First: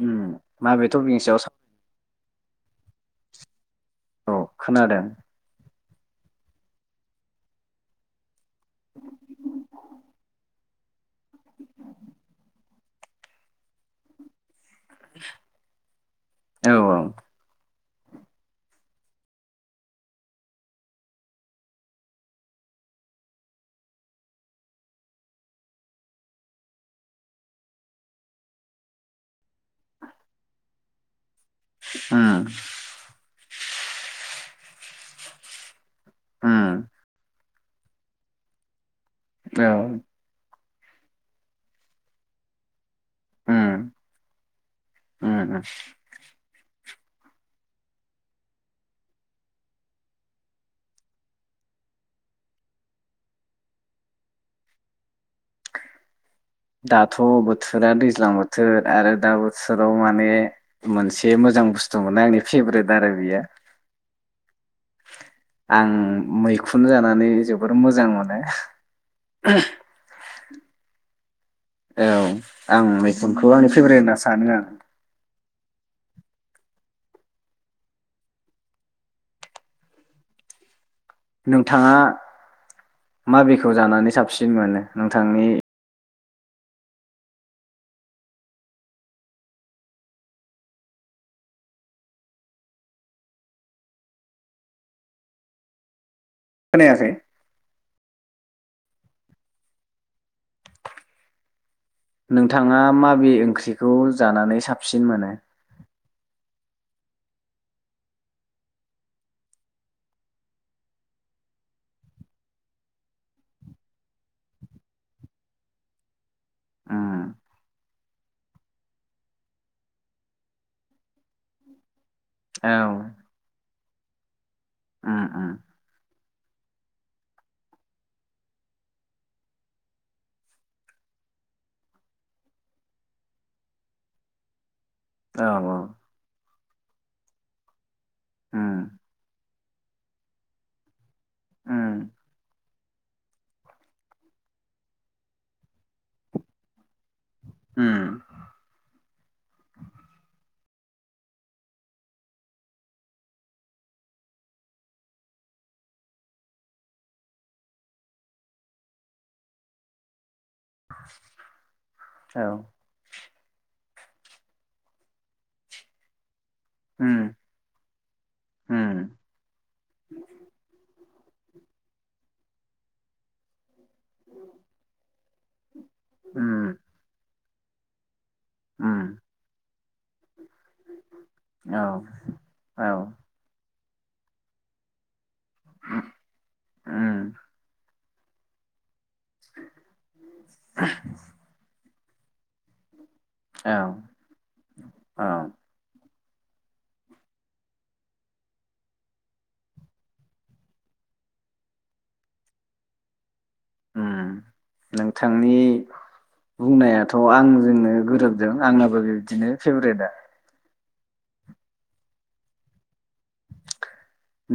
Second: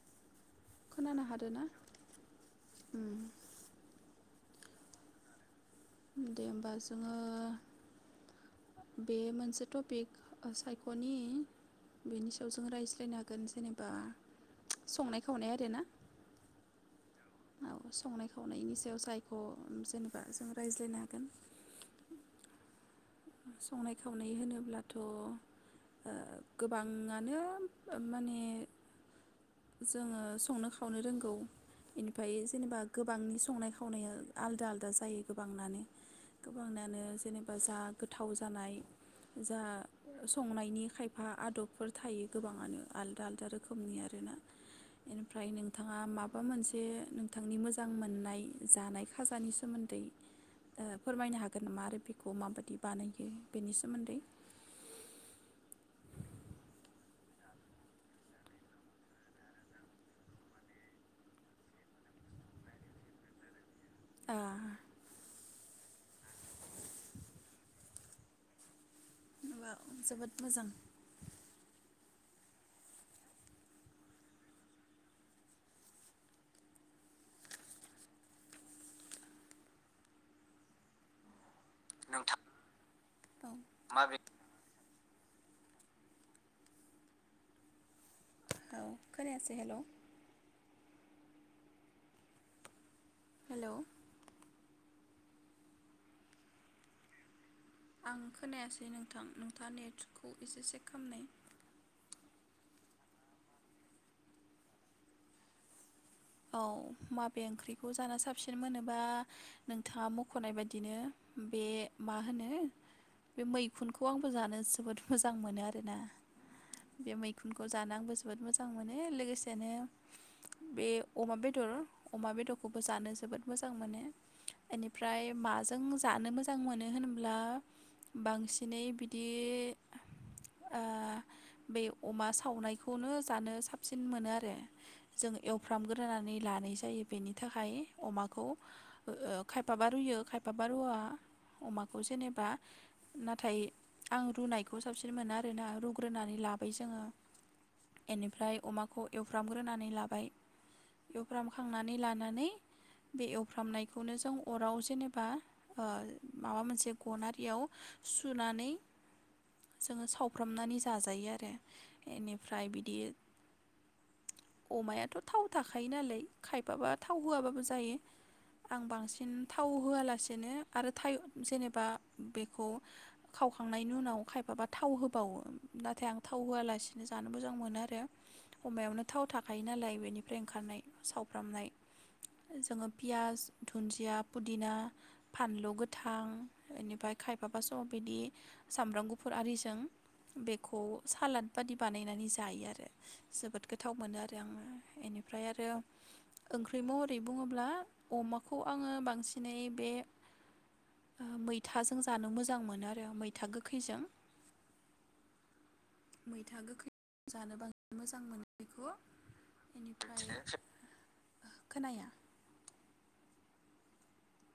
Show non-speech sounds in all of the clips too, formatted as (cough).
उम्म माबे तपिकनि सायाव साव उम्म औ खोनादों। दे होमबा जोंङो बे मोनसे टपिक ओ साय (unintelligible) नि बेनि सायाव जों रायज्लायनो हागोन जेनेबा संनाय खावनाय आरोना? औ औ औ संनाय खावनायनि सायाव जायख' जेनेबा जों रायज्लायनो हागोन। संनाय खावनाय होनोब्लाथ' ओ गोबाङानो माने जोंङो संनो खावनो रोंगौ। इनिफाय उम जेनेबा गोबांनि संनाय खावनाया आलदा आलदा जायो। गोबांनानो उम गोबांनानो जेनेब (unintelligible) गोथाव जानाय जा औ संनाय नि खायफा आदबफोर थायो गोबाङानो। आलदा आलदा उम रोखोमनि आरोना एनिफ्राय उम उम नोंथाङा माबा मोनसे जे नोंथांनि मोजां मोननाय जानाय खाजानि सोमोन्दै ओ फोरमायनो हागोन नामा आरो बेखौ माबादि बानायो बेनि सोमोन्दै? दाथ' बोथोरा दैज्लां बोथोर आरो दा बोथोराव माने मोनसे मोजां बुस्थु मोनो आंनि फेभरेट आरो बेयो। अ आं मैखुन जानानै जोबोर मोजां मोनो। माबा जोबोद मोजां। औ आं मैखुनखौ आंनि फेभरेट होनना सानो आं। नोंथाङा औ मा बेखौ जानानै साबसिन मोनो? नोंथांनि औ खोनायासै हेल' हेल' खोनायासै आं खोनायासै नोंथां नोंथाङा नेटखौ एसे चेक खालामनाय। नोंथाङा माबे ओंख्रिखौ जानानै साबसिन मोनो? औ माबे ओंख्रिखौ जाना साबसिन मोनोबा नोंथाङा मख'नाय बायदिनो बे मा होनो बे मैखुनखौ आंबो जानो जोबोद मोजां मोनो आरोना। बे उम मैखुनखौ जानो आंबो जों बोद मोजां मोनो लोगोसेनो बे अमा बेदर अमा औ बेदरखौबो जानो जोबोद मोजां मोनो। उम एनिफ्राय उम माजों जानो मो जां मोनो होनब्ला बांसिनै बिदि ओ बै अमा सावनायखौनो जानो साबसिन मोनो आरो। औ औ नानै लानाय जायो बेनि थाखाय अमाखौ उम ओ खायफाबा रुयो खायफाबा रुवा। अमाखौ उम जेनेबा नाथाय आं रुनायखौ साबसिन मोनो आरोना रुग्रोनानै लाबाय जोङो। उम एनिफ्राय अमाखौ एवफ्रामग्रोनानै लाबाय। एवफ्रामखांनानै लानानै बे एवफ्रामनायखौनो जों अराव जेनेबा ओ माबा मोनसे गनारियाव सुनानै जोङो साव वफ्रामनानै जाजायो आरो औ इनिफ्राय बिदि अमायाथ' थाव थाखायो नालाय खायफाबा थाव उम होआबाबो जायो। आं उम बांसिन थाव होआलासेनो आरो था जेनेबा बेखौ खावखांनायनि उनाव खायफाबा थाव होबावो। नाथाय आं थाव उम होआलासिनो जानो मोजां मोनो आरो। अमायावनो उम थाव थाखायो नालाय बेनि फ्राय ओंखारनाय सावफ्रामनाय औ जोङो औ पियास दुन्दिया, पुदिना, फानलु गोथां एनिफाय उम खायफाबा स' बिदि सामब्राम गु फुर आरिजों बेखौ सालाद बादि बानायनानै जायो आरो। जोबोद औ गोथाव मोनो आरो आङो इनि औ फ्राय आरो ओंख्रि महरै बुङोब्ला अमाखौ आङो बांसिनै बे ओ मैथाजों जानो मोजां मोनो आरो मैथा गो ओम नोंथांनि मैथा गोखै बुंनायाथ' जानो आंजोंनो बांसिन मोजां मोनो गोरोबदों बेखौ आंनाबो बिबदिनो फेभरेटआ। बेनिफ्राय खोनाया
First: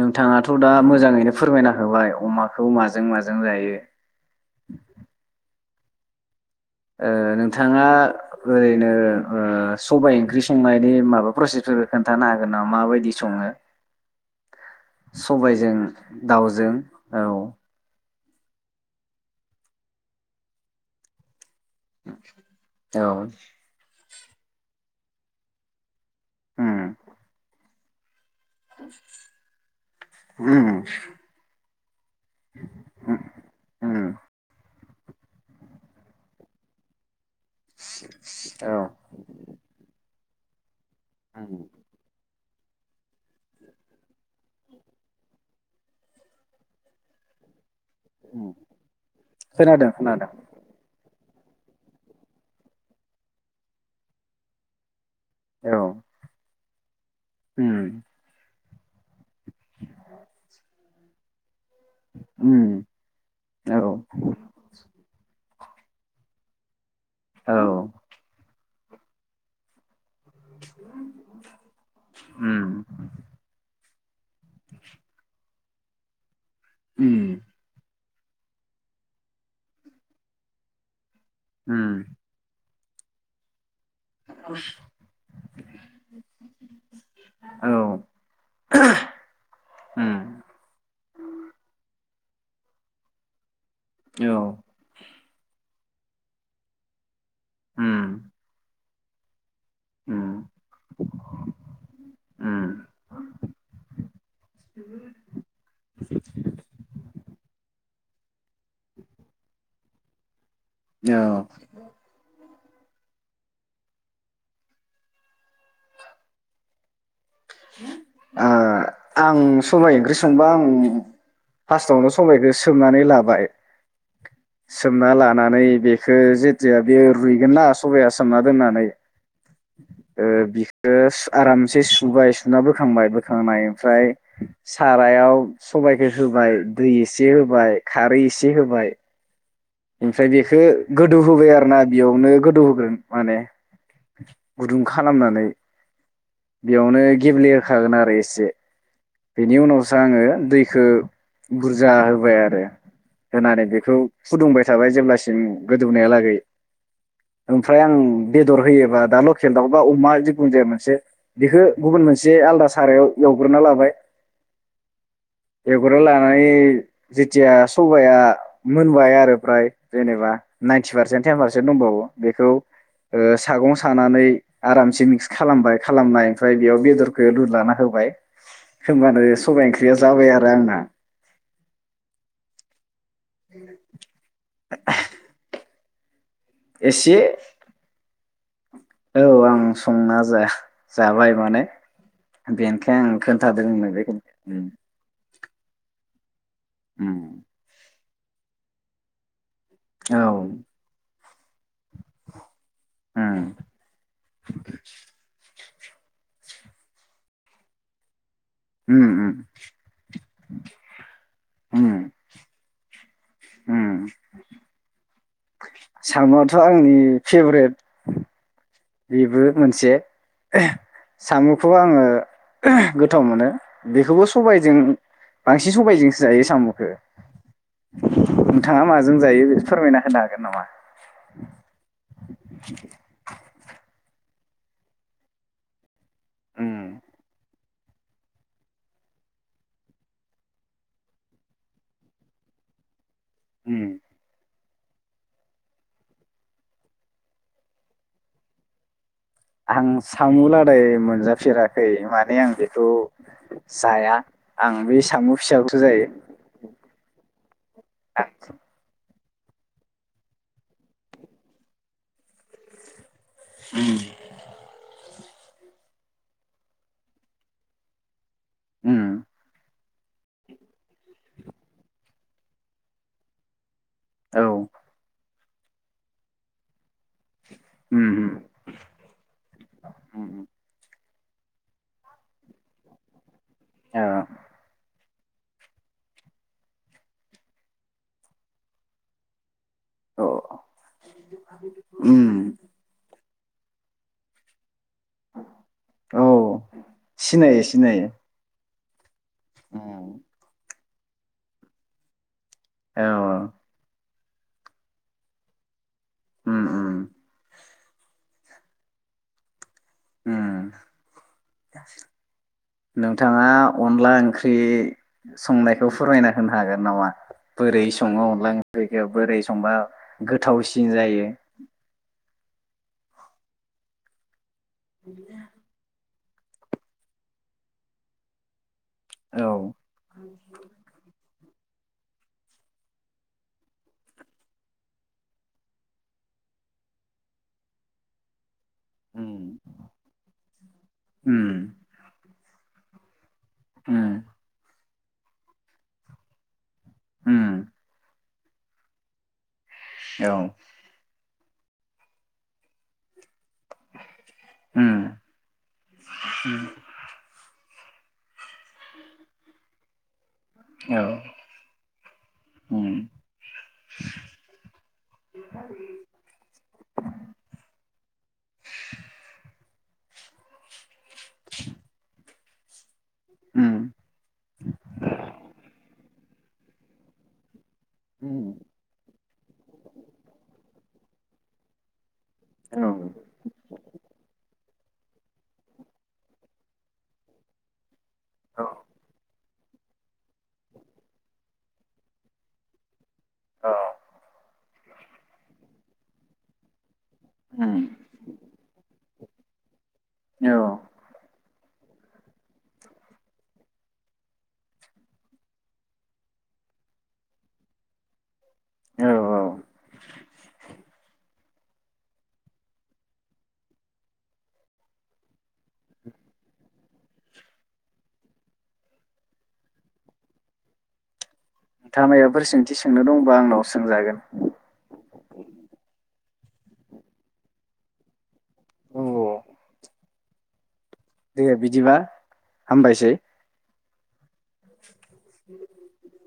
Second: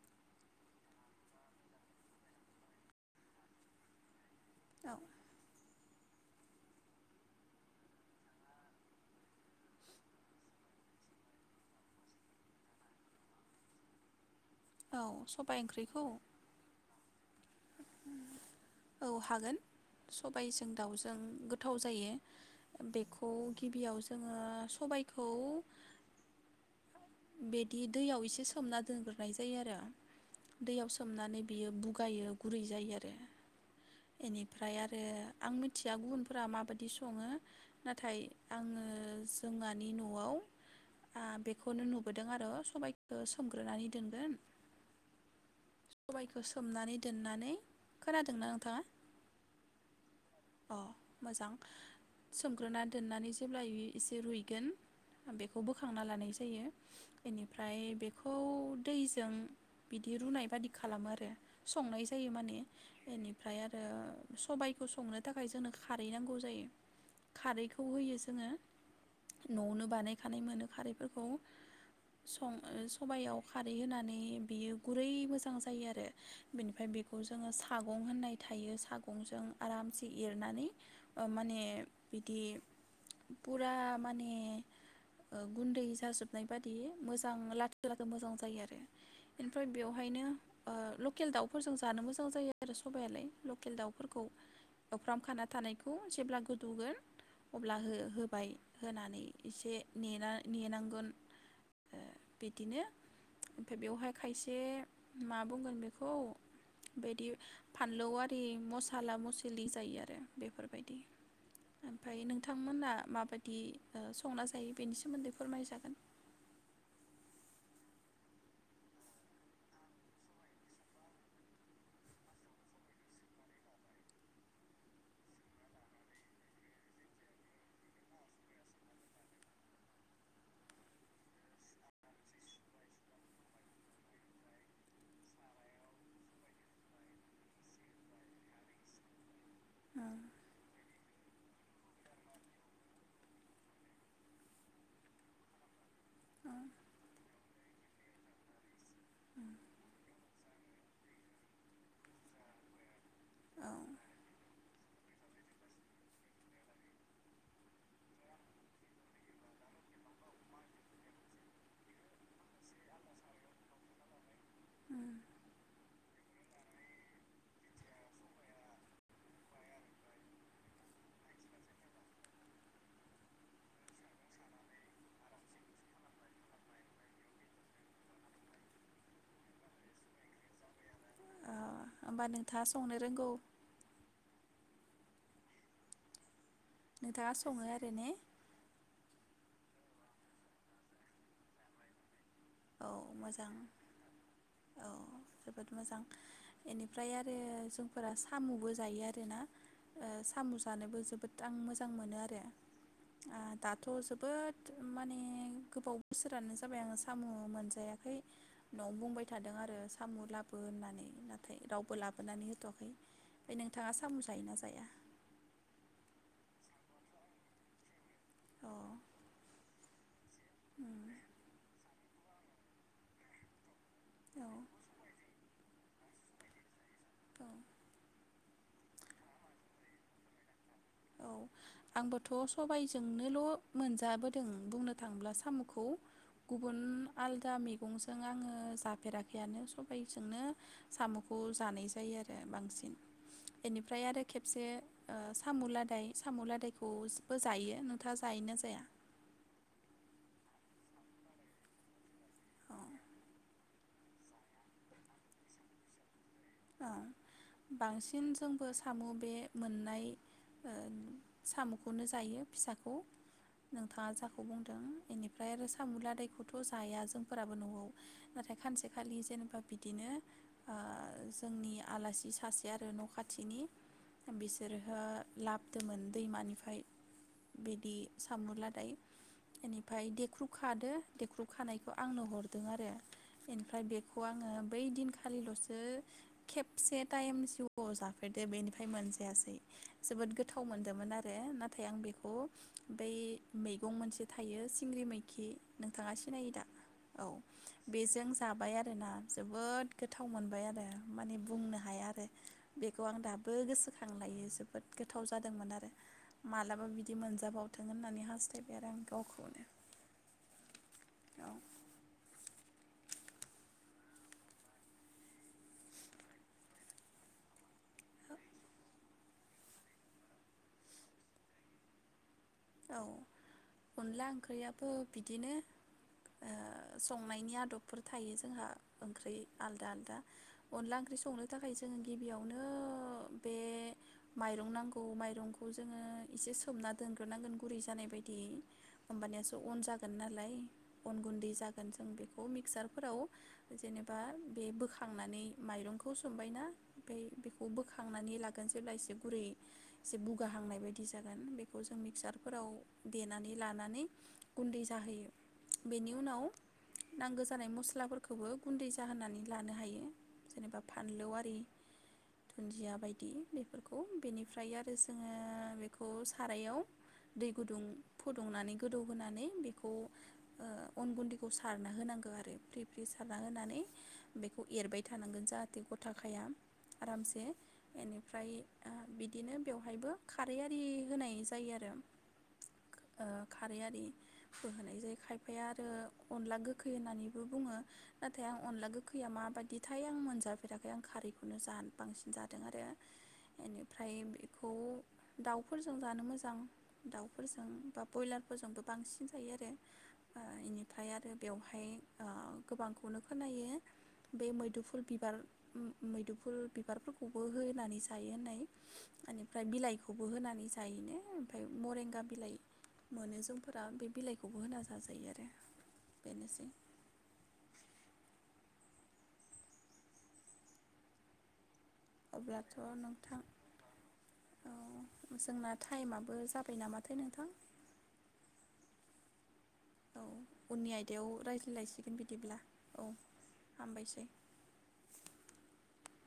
नोंथाङाथ' दा मोजाङैनो फोरमायना होबाय अमाखौ माजों माजों जायो। औ ओ नोंथाङा ओरैनो ओ सबाय ओंख्रि संनायनि माबा प्रसेसफोरखौ खोन्थानो हागोन नामा माबायदि सङो? औ सबाइ सबायजों ओंख्रिखौ दाउजों औ। औ हागोन सबायजों दाउजों गो थाव जायो औ बेखौ गिबियाव जोङो सबायखौ होम बिदि दैयाव इसे सोमना दोनग्रोनाय जायो आरो उम दैयाव सोमनानै बियो बु गायो गुरै जायो आरो उम इनिफ्राय आ जे आं मिथिया गुबुनफोरा माबायदि सङो नाथाय औ आङो जोंहानि न'आव बेखौनो (unintelligible) नुबोदों आरो सबायखो सोमग्रोनानै दोनगोन सबायखो सोमनानै दोननानै उम खोनादोंना नोंथाङा खोनादों खोनादों। अ मोजां सोमग्रोना दोननानै जेब्ला इ एसे रुइगोन बेखौ औ बोखांना लानाय जायो। इनिफ्राय उम बेखौ दैजों बिदि रुनाय बादि खालामो आरो। संनाय जायो माने उम इनिफ्राय औ आरो सबायखौ संनो थाखाय जोंनो खारै नांगौ जायो। औ खारैखौ होयो जोङो न'आवनो बानाय खानाय मोनो खारै फोरखौ सं उम ओ सबायाव खारै होनानै बियो गुरै मोजां जा जायो आरो बेनिफाय बेखौ उम जोङो सागं होननाय यै थायो सागंजों आराम से एरनानै ओ माने उम बिदि रा माने ओ गुन्दै जाजोबनाय बादि मोजां औ लाथो लाथो मोजां जायो आरो। ओनफ्राय उम बेवहायनो ओ लकेल दाउफोरजों जानो मोजां गोथाव जायो आरो सबायालाय। लकेल दाउफोरखौ औ एवफ्राम खाना थानायखौ जेब्ला गोदौगोन अब्ला उम हो-होबाय होनानै इसे नेना उम नेनांगोन ओ उम बिदिनो ओमफाय बेवहाय खायसे मा बुंगोन बेखौ बेदि फा लोवाद बे मसाला मस जायो आरो बेफोर औ नोंथांमोना माबायदि ओ संना जायो बेनि सोमोन्दै फोरमायजागोन। ओ आं सबाइ ओंख्रि संबा आं फार्स्टावनो सबाइखौ सोमनानै लाबाय। सोमना लानानै बेखौ जेथिया बेयो रुयगोनना सबाइया सोमना दोननानै ओ बिखो आरामसे सुबाय सु ना बोखांबाय बोखांनाय ओमफ्राय सारायाव सबाइखौ होबाय दै एसे होबाय खारै एसे होबाय औ ओमफ्राय बेखो गोदौ होबाय आरोना बेयावनो गोदौहोग्रोन माने गुदुं खालामनानै औ बेयावनो गेब्लेहोखागोन आरो एसे बेनि उनावसो आङो दैखो बुरजा होबाय आरो होनानै औ बेखौ फुदुंबाय थाबाय जेब्लासिम गोदौनायालागै। ओमफ्राय आं बेदर होयोबा दा लकेल दाउ बा अमा जिखुनु जाया मोनसे बेखो गुबुन मोनसे आलादा सारायाव एवग्रोना लाबाय। उम एवगोर लानानै जेथिया सबाइया मो न होबाय आरो फ्राय जेनेबा नाइनटि पारसेन्ट टेन पारसेन्ट दंबावो बेखौ ओ सागं सानानै आरामसे मिक्स खालामबाय खालामनाय ओमफ्राय बेयाव बेदरखौ लुलाना होबाय होमबानो सबाइ ओंख्रिया जाबाय आरो आंना। ओ होमबा नोंथाङा संनो रोंगौ। (inaudible) एसे नोंथाङा सङो आरो ने? औ आं संना जा जाबाय माने। औ बेनिखायनो आं मोजां खोनथादों बेखिनिखो उम। इनिफ्राय उम आरो जों फोरा सामुबो जायो आरो ना? ओ औ साम जानोबो जोबोद आं मोजां मोनो आरो आ उम दाथ जोबोद थो माने। गोबाव बोसोरानो जाबाय आङो। खाम मोनजायाखै। नवाव उम बुंबाय उम थादों आरो साम लाबो होननानै नाथाय रावबो उम लाबोनानै होथवा। ओमफाय नोंथाङा साम जायोना जाया? सामुआथ' आंनि फेभवराइत। अ बेबो मोनसे। ओ उम सामुखौ आंङो। ओ गोथाव मोनो। बेखौबो औ सबायजों। बांसिन सबायजोंसो जायो सामुखो। (inaudible) नोंथाङा माजों जायो बेखौ फोरमायना होनो हागोन नामा। औ आंबोथ' सबायजोंनोल' मोनजाबोदों बुंनो थांङोब्ला सामुखौ। गुबुन उम आलदा मे मेगंजों आंङो जाफेराखैआनो सबायजोंनो साम'खौ जानाय जायो आरो बांसिन। उम बेनिफ्राय आरो खेबसे। ओ सामुला दाय सामुलादायखौबो जायो नोंथाङा जायोना जाया। आं सामुलादाय मोनजाफेराखै माने आं औ बेखौ जाया आं बे सामु फिसाखौसो जायो। औ बांसिन आं जोंबो सामु बे मोननाय ओ सामुखौनो जायो फिसाखौ। उम नोंथाङा जाखौ बुंदों बेनि फ्राय आरो सामुलादायखौथ' जाया जोंफोराबो न'आव। नाथाय उम खानसेखालि जेनेबा। बिदिनो ओ। जोंनि आलासि सासे आरो न'खाथिनि। औ बिसोरहो। लाबदोंमोन दैमानिफ्राय। बिदि उम उम सामुलादाय बेनिफ्राय उम देख्रुब खादो। देख्रुब खानायखौ आंनो हरदों आरो। बेनिफ्राय औ बेखौ आंङो बै दिनखा खालिल'सो। खेबसे टाइम जिआव जाफेरदो बेनिफ्राय मोनजायासै। औ जोबोद गोथाव मोनदोंमोन आरो नाथाय आं उम बेखौ बै, मैगं मोनसे थायो। सिंग्रि मैखि नोंथाङा औ सिनायो दा औ सिनायो सिनायो बेजों जाबाय आरो ना जोबोद उम गोथाव मोनबाय आरो। माने बुंनो हाया आरो बेखौ औ आं दाबो गोसोखां खांलायो जोबोद गोथाव जादोंमोन आरो उम मालाबा उम बिदि मोनजाबाव थों होननानै हास्थायबाय आरो आं गावखौनो, ओम औ नोंथाङा अनला ओंख्रि संनायखौ फोरायना होनो हागोन नामा? बोरै सङो अनला ओंख्रिखौ बोरै संबा गोथावसिन जायो। औ अनला ओंख्रैया बो बिदिनो ओ संनायनि आदबफोर थायो जोंहा, ओंख्रै औ। आलदा आलदा अनला ओंख्रै संनो थाखाय जोङो गिबियावनो बे माइरं नांगौ माइरंखौ जोङो एसे सोमना दोन नांगोन गुरै जानाय बायदि, होमबानियासो उम अन जागोन नालाय अन गुन्दै उम जागोन जों बे बेखौ मिक्सारफोराव, जेनेबा उम बे बोखां खांनानै माइरंखौ सोमबाय ना? ओमफाय बेखौ बोखांनानै ला खनसे लासेब गुरै एसे औ बुगाहांनाय बायदि जागोन बेखौ मिक्सारफोराव दे नानै लानानै गुन्दै उम जाहोयो बेनि उनाव नांगोन जानाय मस गस्लाफोरखौबो गुन्दै जाहोनानै लानो हायो। जेनेबा औ फानलौ आरि उम धुन्दिया बायदि बेफोरखौ बेनिफ्राय आरो जोङो बेखौ सारायाव, दै गुदुं फुदुंनानै गोदौ होनानै, बेखौ ओ अन गुन्दैखौ सारना होनांगो आरो बियो सारना उम होनानै बेखौ एरबाय थानांगोन जाहाथे गथा खाया, आरामसे बेनिफ्राय ओ बिदिनो बेवहायबो खारै आरि होनाय जा जायो आरो औ खारै आरि बो होनाय जायो खायफाया आरो अनला गोखै होननानैबो बुङो। नाथाय आं औ अनला गोखैया मा बा बिदिथाय आं मोनजाफेराखै आं खारैखौनो जा बांसिन जादों आरो। एनिफ्राय बे खौऔ दाउफोरजों जानो मोजां जां दाउफोरजों उम बा ब्रयलारफोरजोंबो बांसिन यो आरो ओ औ इनिफाय आरो बेवहाय ओ गोबांखौनो खोनायो बे मैदुफुल बिबार मैदुफुल बिबारफोरखौबो होनानै जायो होननाय। औ औ ओनिफ्राय बिलाइखौबो होनानै जायनो। ओमफफ्राय मरेंगा बिलाइ मोनो जोंफोरा बे बिलाइखौबो होना जाजायो आरो बेनोसै। नोंथाङा मायबाफोर सोंथि अब्लाथ' सोंनो दंबा नोंथां आंनाव सोंजागोन। ओ जोंना टाइमाब बो जाबाय नामाथाय नोंथां? औ औ उननि आयदायाव दे बिदिबा रायज्लायलायसिगोन बिदिब्ला औ। हामबायसै। हामबायसै (unintelligible)